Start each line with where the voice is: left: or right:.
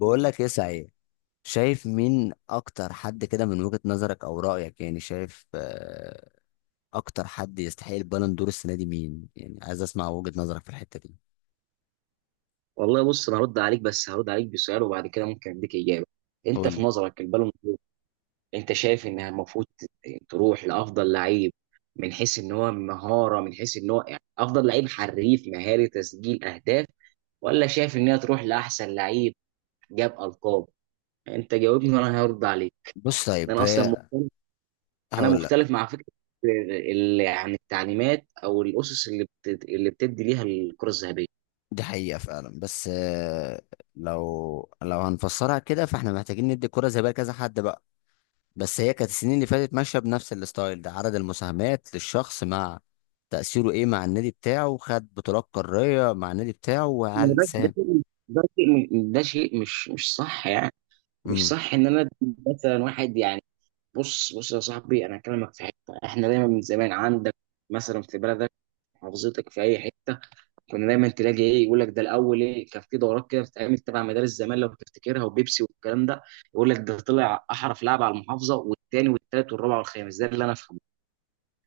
left: بقول لك ايه؟ صحيح، شايف مين اكتر حد كده من وجهة نظرك او رأيك؟ يعني شايف اكتر حد يستحق البالون دور السنة دي مين؟ يعني عايز اسمع وجهة نظرك في الحتة دي.
right: والله بص انا هرد عليك، بس هرد عليك بسؤال وبعد كده ممكن اديك اجابه. انت
left: قول
right: في
left: لي.
right: نظرك البالون دور، انت شايف انها المفروض تروح لافضل لعيب؟ من حيث ان هو مهاره، من حيث ان هو يعني افضل لعيب حريف مهاري تسجيل اهداف، ولا شايف ان هي تروح لاحسن لعيب جاب القاب؟ انت جاوبني وانا هرد عليك.
left: بص، طيب
right: انا اصلا
left: هي،
right: مختلف، انا
left: هقول لك.
right: مختلف مع فكره التعليمات او الاسس اللي بتدي ليها الكره الذهبيه.
left: دي حقيقة فعلا، بس لو هنفسرها كده فاحنا محتاجين ندي الكرة زي بقى كذا حد بقى. بس هي كانت السنين اللي فاتت ماشية بنفس الستايل ده، عدد المساهمات للشخص مع تأثيره ايه مع النادي بتاعه، خد بطولات قارية مع النادي بتاعه،
right: ما هو
left: وهل
right: ده
left: ساهم.
right: شيء، ده شيء مش صح يعني. مش
left: امم.
right: صح ان انا أدي مثلا واحد يعني. بص يا صاحبي، انا هكلمك في حته احنا دايما من زمان عندك، مثلا في بلدك، محافظتك، في اي حته كنا دايما تلاقي ايه، يقول لك ده الاول. ايه، كان في دورات كده بتتعمل تبع مدارس زمان لو تفتكرها، وبيبسي والكلام ده. يقول لك ده طلع احرف لاعب على المحافظه، والتاني والتالت والرابع والخامس. ده اللي انا افهمه،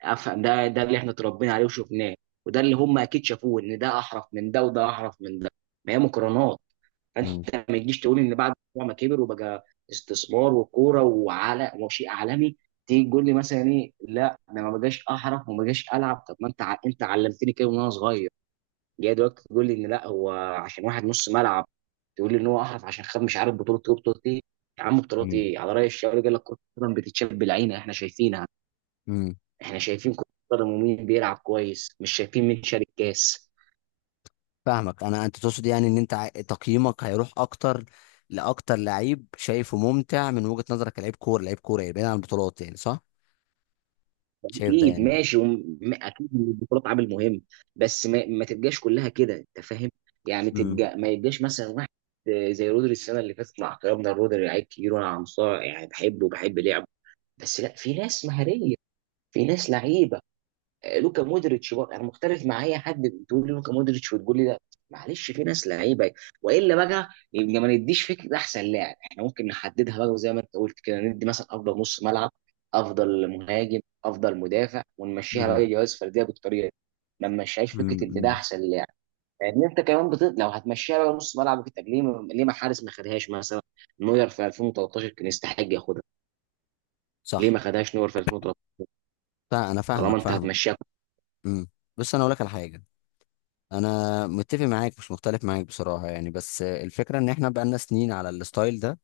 right: افهم ده، ده اللي احنا اتربينا عليه وشفناه، وده اللي هم اكيد شافوه، ان ده احرف من ده وده احرف من ده. ما هي مقارنات. فانت ما تجيش تقول ان بعد ما كبر وبقى استثمار وكوره وعلى وشيء عالمي، تيجي تقول لي مثلا ايه، لا انا ما بقاش احرف وما بقاش العب. طب ما انت انت علمتني كده وانا صغير، جاي دلوقتي تقول لي ان لا، هو عشان واحد نص ملعب، تقول لي ان هو احرف عشان خد مش عارف بطوله ايه بطوله ايه. يا عم بطولات
left: مم.
right: ايه؟ على راي الشاعر قال لك كره القدم بتتشاب بالعين، احنا شايفينها،
left: مم.
right: احنا شايفين كره القدم ومين بيلعب كويس، مش شايفين مين شارك كاس.
left: فاهمك انا، انت تقصد يعني ان انت تقييمك هيروح اكتر لاكتر لعيب شايفه ممتع من وجهة نظرك، كلاعب كوره، لعيب كوره، يعني بعيد عن البطولات، يعني صح؟ شايف ده
right: اكيد
left: يعني.
right: ماشي، اكيد إن البطولات عامل مهم، بس ما تبقاش كلها كده، انت فاهم؟ يعني
left: امم،
right: تبقى ما يبقاش مثلا واحد زي رودري السنه اللي فاتت. مع احترامنا لرودري، لعيب كبير، وانا عنصار يعني، بحبه وبحب لعبه، بس لا، في ناس مهاريه، في ناس لعيبه. لوكا مودريتش بقى انا مختلف مع اي حد بتقول لي لوكا مودريتش وتقول لي ده. معلش، في ناس لعيبه. والا بقى يبقى ما نديش فكره احسن لاعب. احنا ممكن نحددها بقى زي ما انت قلت كده، ندي مثلا افضل نص ملعب، افضل مهاجم، افضل مدافع، ونمشيها بقى
left: امم،
right: جوائز فرديه بالطريقه دي. ما نمشيهاش فكره ان ده
left: امم.
right: احسن لاعب. لان انت كمان لو هتمشيها بقى نص ملعب وكده، طب ليه ما... ليه ما حارس ما خدهاش؟ مثلا نوير في 2013 كان يستحق ياخدها. ليه
left: صح.
right: ما خدهاش نوير في 2013
left: انا
right: طالما
left: فاهمك
right: انت
left: فاهمك
right: هتمشيها؟
left: امم. بس انا اقول لك على حاجه. انا متفق معاك مش مختلف معاك بصراحه يعني، بس الفكره ان احنا بقالنا سنين على الستايل ده.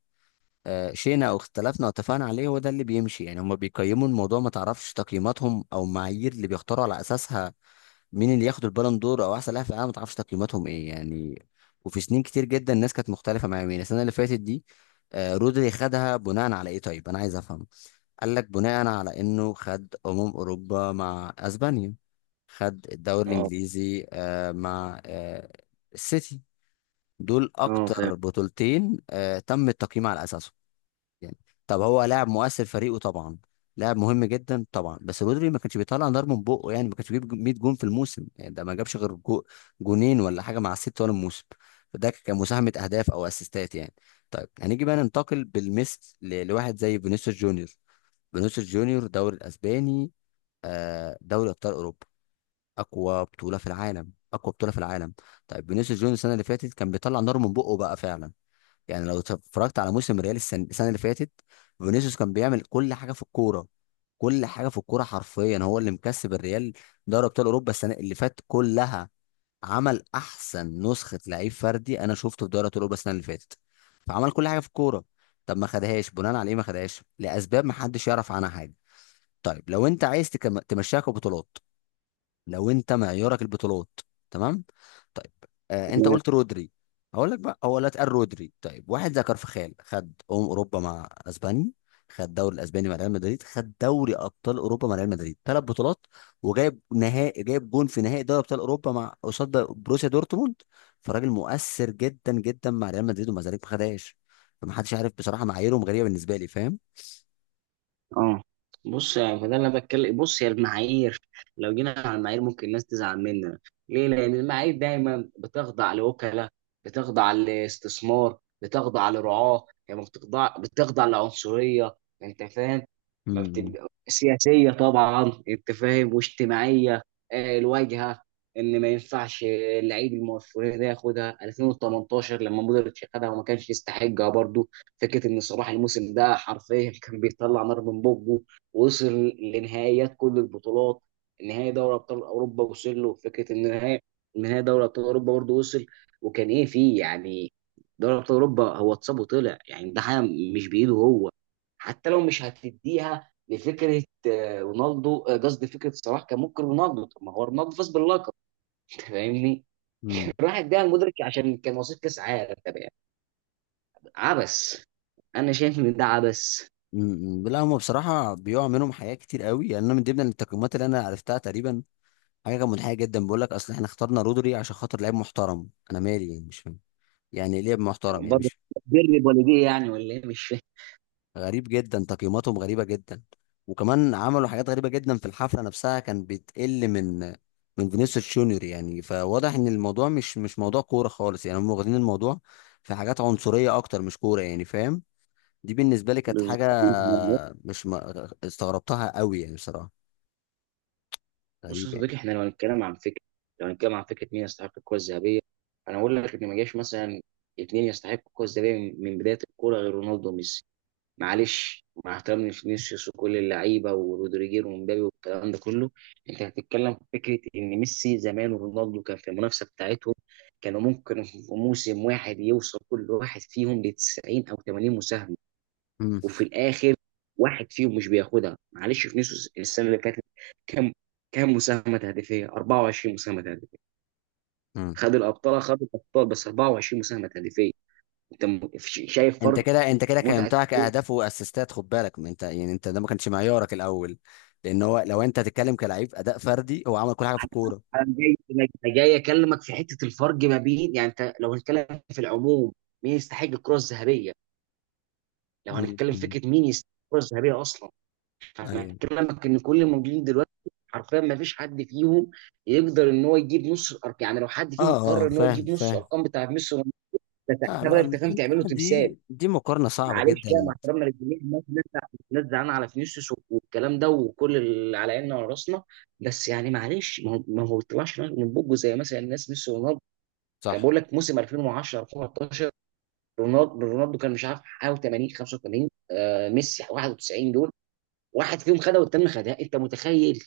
left: شئنا او اختلفنا او اتفقنا عليه، هو ده اللي بيمشي يعني. هم بيقيموا الموضوع، ما تعرفش تقييماتهم او المعايير اللي بيختاروا على اساسها مين اللي ياخد البالون دور او احسن لاعب في العالم. ما تعرفش تقييماتهم ايه يعني. وفي سنين كتير جدا الناس كانت مختلفه مع مين. السنه اللي فاتت دي رودري خدها بناء على ايه؟ طيب انا عايز افهم. قال لك بناء على انه خد اوروبا مع اسبانيا، خد الدوري
right: اه،
left: الانجليزي مع السيتي. دول
right: اه، فاهم،
left: اكتر بطولتين تم التقييم على اساسهم يعني. طب هو لاعب مؤثر فريقه طبعا، لاعب مهم جدا طبعا، بس رودري ما كانش بيطلع نار من بقه يعني. ما كانش بيجيب 100 جون في الموسم يعني. ده ما جابش غير جو جونين ولا حاجه مع الست طول الموسم. فده كان مساهمه اهداف او اسيستات يعني. طيب هنيجي بقى ننتقل بالمثل لواحد زي فينيسيوس جونيور. فينيسيوس جونيور دوري الاسباني، دوري ابطال اوروبا، اقوى بطوله في العالم، اقوى بطوله في العالم. طيب فينيسيوس جونيور السنه اللي فاتت كان بيطلع نار من بقه بقى فعلا. يعني لو اتفرجت على موسم ريال السنة اللي فاتت، فينيسيوس كان بيعمل كل حاجه في الكوره، كل حاجه في الكوره حرفيا. هو اللي مكسب الريال دوري ابطال اوروبا السنه اللي فاتت كلها. عمل احسن نسخه لعيب فردي انا شفته في دوري ابطال اوروبا السنه اللي فاتت. فعمل كل حاجه في الكوره. طب ما خدهاش بناء على ايه؟ ما خدهاش لاسباب ما حدش يعرف عنها حاجه. طيب لو انت عايز تمشيها كبطولات، لو انت معيارك البطولات، تمام. طيب، آه انت قلت رودري، هقول لك بقى، هو لا اتقال رودري. طيب واحد زي كارفخال خد اوروبا مع اسبانيا، خد دوري الاسباني مع ريال مدريد، خد دوري ابطال اوروبا مع ريال مدريد، ثلاث بطولات. وجايب نهائي، جايب جون في نهائي دوري ابطال اوروبا مع قصاد بروسيا دورتموند. فراجل مؤثر جدا جدا مع ريال مدريد، ومع ذلك ما خدهاش. فمحدش عارف بصراحه، معاييرهم غريبه بالنسبه لي، فاهم؟
right: اه. بص يعني فده اللي انا بتكلم. بص، هي المعايير، لو جينا على المعايير ممكن الناس تزعل مننا. ليه؟ لان المعايير دايما بتخضع لوكلاء، بتخضع لاستثمار، بتخضع لرعاه، هي ما بتخضع، بتخضع لعنصريه، انت فاهم، ما بتبقى سياسيه طبعا، انت فاهم، واجتماعيه. الواجهه، ان ما ينفعش اللعيب المؤثر ده ياخدها. 2018 لما مودريتش خدها وما كانش يستحقها برضه. فكره ان صلاح الموسم ده حرفيا كان بيطلع نار من بقه، ووصل لنهائيات كل البطولات. نهائي دوري ابطال اوروبا وصل له، فكره ان نهائي دوري ابطال اوروبا برضه وصل. وكان ايه فيه يعني؟ دوري ابطال اوروبا هو اتصاب وطلع، يعني ده حاجه مش بايده هو. حتى لو مش هتديها لفكره رونالدو، قصدي فكره صلاح، كان ممكن رونالدو، طب ما هو رونالدو فاز باللقب. أنت فاهمني.
left: امم.
right: راح اداها المدرك عشان كان وصيف كاس عالم. طب يعني عبس، انا شايف ان ده عبس.
left: م- م. لا هم بصراحه بيقع منهم حاجات كتير قوي يعني. انا من ضمن التقييمات اللي انا عرفتها تقريبا، حاجه كانت منحيه جدا، بيقول لك اصل احنا اخترنا رودري عشان خاطر لعيب محترم. انا مالي يعني؟ مش فاهم يعني ايه لعيب محترم؟ يعني
right: برضه
left: مش
right: بر والديه يعني، ولا ايه؟ مش فاهم.
left: غريب جدا؟ تقييماتهم غريبه جدا. وكمان عملوا حاجات غريبه جدا في الحفله نفسها، كان بتقل من من فينيسيوس جونيور يعني. فواضح ان الموضوع مش مش موضوع كوره خالص يعني. هم واخدين الموضوع في حاجات عنصريه اكتر مش كوره يعني، فاهم؟ دي بالنسبه لي كانت حاجه
right: بالظبط.
left: مش ما استغربتها قوي يعني بصراحه.
right: بص يا
left: غريب يعني.
right: صديقي، احنا لو هنتكلم عن فكره، لو هنتكلم عن فكره مين يستحق الكره الذهبيه، انا اقول لك ان ما جاش مثلا اثنين يستحقوا الكره الذهبيه من بدايه الكوره غير رونالدو وميسي. معلش، مع احترامي لفينيسيوس وكل اللعيبه ورودريجير ومبابي والكلام ده كله. انت هتتكلم في فكره ان ميسي زمان ورونالدو كان في المنافسه بتاعتهم، كانوا ممكن في موسم واحد يوصل كل واحد فيهم ل 90 او 80 مساهمه،
left: امم.
right: وفي الاخر واحد فيهم مش بياخدها. معلش، فينيسيوس السنه اللي فاتت كام، كام مساهمه تهديفيه؟ 24 مساهمه تهديفيه،
left: امم.
right: خد الابطال، خد الابطال، بس 24 مساهمه تهديفيه. انت شايف
left: انت
right: فرق؟
left: كده، انت كده
right: متعه.
left: قيمتها كاهداف واسيستات، خد بالك، ما انت يعني انت ده ما كانش معيارك الاول. لان هو، لو انت تتكلم كلاعب اداء فردي، هو عمل كل حاجه في الكوره.
right: انا جاي انا جاي اكلمك في حته الفرق ما بين، يعني انت لو هنتكلم في العموم مين يستحق الكره الذهبيه، لو
left: امم.
right: هنتكلم
left: امم.
right: فكره مين يستحق الكره الذهبيه اصلا، انا
left: ايوه.
right: بكلمك ان كل الموجودين دلوقتي حرفيا ما فيش حد فيهم يقدر ان هو يجيب نص الارقام. يعني لو حد
left: اه.
right: فيهم قرر
left: اه
right: ان هو
left: فاهم،
right: يجيب نص
left: فاهم.
right: الارقام بتاعت ميسي ورونالدو، ده
left: لا
right: ساعتها بقى
left: لا،
right: انت فاهم
left: انت
right: تعمله تمثال.
left: دي مقارنه صعبه
right: معلش بقى
left: جدا.
right: مع احترامنا للجميع، الناس زعلانه على فينيسيوس والكلام ده وكل اللي على عيننا وعلى راسنا، بس يعني معلش، ما هو طلعش من بوجه زي مثلا الناس ميسي ورونالدو. كان
left: صح.
right: بقول لك موسم 2010، 2013، رونالدو كان مش عارف حاجه 80، 85، آه ميسي 91. دول واحد فيهم خدها والتاني خدها، انت متخيل؟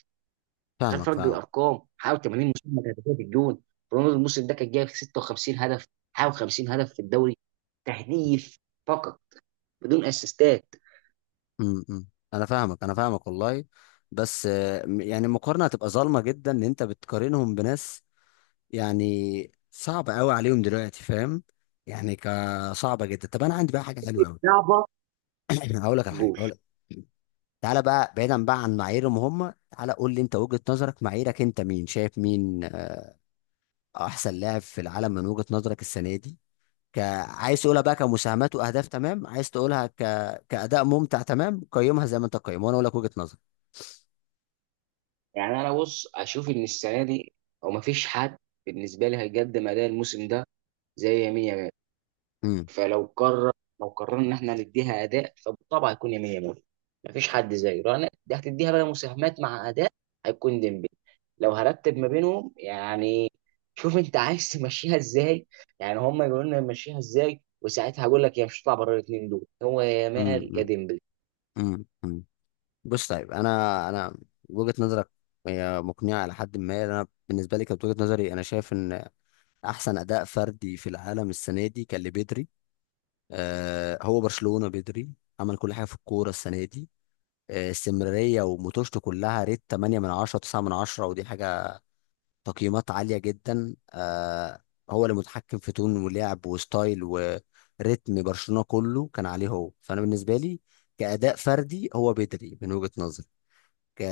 right: تخيل
left: فاهمك،
right: فرق
left: فاهم.
right: الارقام، حاول 80 مساهمه تهديفيه في الجون. رونالدو الموسم ده كان جايب 56 هدف، حاول 50 هدف في الدوري تهديف فقط بدون اسيستات.
left: امم. أمم. انا فاهمك، انا فاهمك والله. بس يعني المقارنه هتبقى ظالمه جدا ان انت بتقارنهم بناس يعني صعب قوي عليهم دلوقتي، فاهم؟ يعني كصعبه جدا. طب انا عندي بقى حاجه حلوه قوي.
right: صعبه.
left: هقول لك على حاجه،
right: جول.
left: هقول لك. تعالى بقى بعيدا بقى عن معاييرهم هم، تعالى قول لي انت، وجهه نظرك، معاييرك انت، مين شايف مين احسن لاعب في العالم من وجهه نظرك السنه دي؟ ك... عايز تقولها بقى كمساهمات واهداف، تمام. عايز تقولها كاداء ممتع، تمام. قيمها زي ما انت قيمها وانا اقول لك وجهه نظري.
right: يعني انا بص اشوف ان السنه دي، او مفيش حد بالنسبه لي هيقدم اداء الموسم ده زي يمين يامال.
left: امم.
right: فلو قرر، لو قررنا ان احنا نديها اداء، فبالطبع هيكون يمين، يمين مفيش حد زيه. لو دي هتديها بقى مساهمات مع اداء، هيكون ديمبلي لو هرتب ما بينهم يعني. شوف انت عايز تمشيها ازاي، يعني هم يقولوا لنا نمشيها ازاي وساعتها هقول لك. يا مش هتطلع بره الاثنين دول، هو يا مال يا
left: امم.
right: ديمبلي.
left: امم. امم. بص، طيب انا، وجهة نظرك هي مقنعة على حد ما. انا بالنسبة لي كانت وجهة نظري انا شايف ان احسن اداء فردي في العالم السنة دي كان لبدري. آه، هو برشلونة بدري، عمل كل حاجة في الكورة السنة دي. آه، استمرارية وموتوشته كلها ريت 8 من 10، 9 من 10، ودي حاجة تقييمات عالية جدا. آه، هو اللي متحكم في تون ولعب وستايل وريتم برشلونة، كله كان عليه هو. فانا بالنسبة لي كأداء فردي هو بدري من وجهة نظري. ك...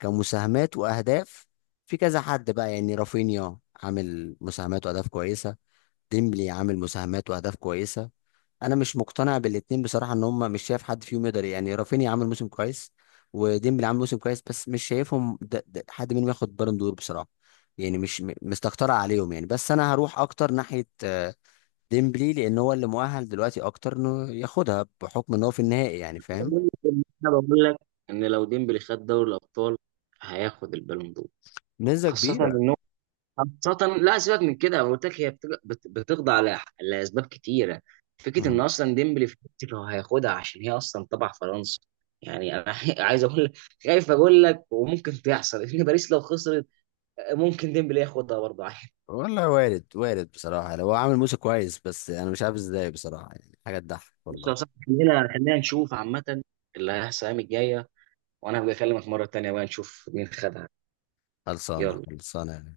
left: كمساهمات واهداف، في كذا حد بقى يعني. رافينيا عامل مساهمات واهداف كويسه، ديمبلي عامل مساهمات واهداف كويسه. انا مش مقتنع بالاتنين بصراحه، ان هم مش شايف حد فيهم يقدر يعني. رافينيا عامل موسم كويس وديمبلي عامل موسم كويس، بس مش شايفهم ده حد منهم ياخد بالون دور بصراحه. يعني مش مستكترة عليهم يعني، بس انا هروح اكتر ناحيه ديمبلي، لان هو اللي مؤهل دلوقتي اكتر انه ياخدها بحكم ان هو في النهائي يعني، فاهم؟
right: انا بقول لك ان لو ديمبلي خد دوري الابطال هياخد البالون دور.
left: نسبة
right: خاصة
left: كبيرة.
right: ان، خاصة لا، سيبك من كده، أنا قلت لك هي بتخضع لأسباب كتيرة. فكرة إن أصلا ديمبلي في فرنسا هو هياخدها عشان هي أصلا تبع فرنسا. يعني أنا عايز أقول لك، خايف أقول لك، وممكن تحصل إن باريس لو خسرت ممكن ديمبلي ياخدها برضه عادي.
left: والله وارد، وارد بصراحة، لو هو عامل موسى كويس، بس أنا مش عارف إزاي بصراحة. يعني حاجة تضحك
right: بص
left: والله.
right: يا صاحبي، خلينا نشوف عامة اللي هيحصل الأيام الجاية، وأنا هبقى أكلمك مرة تانية بقى نشوف مين خدها.
left: خلصانة،
right: يلا.
left: خلصانة يعني.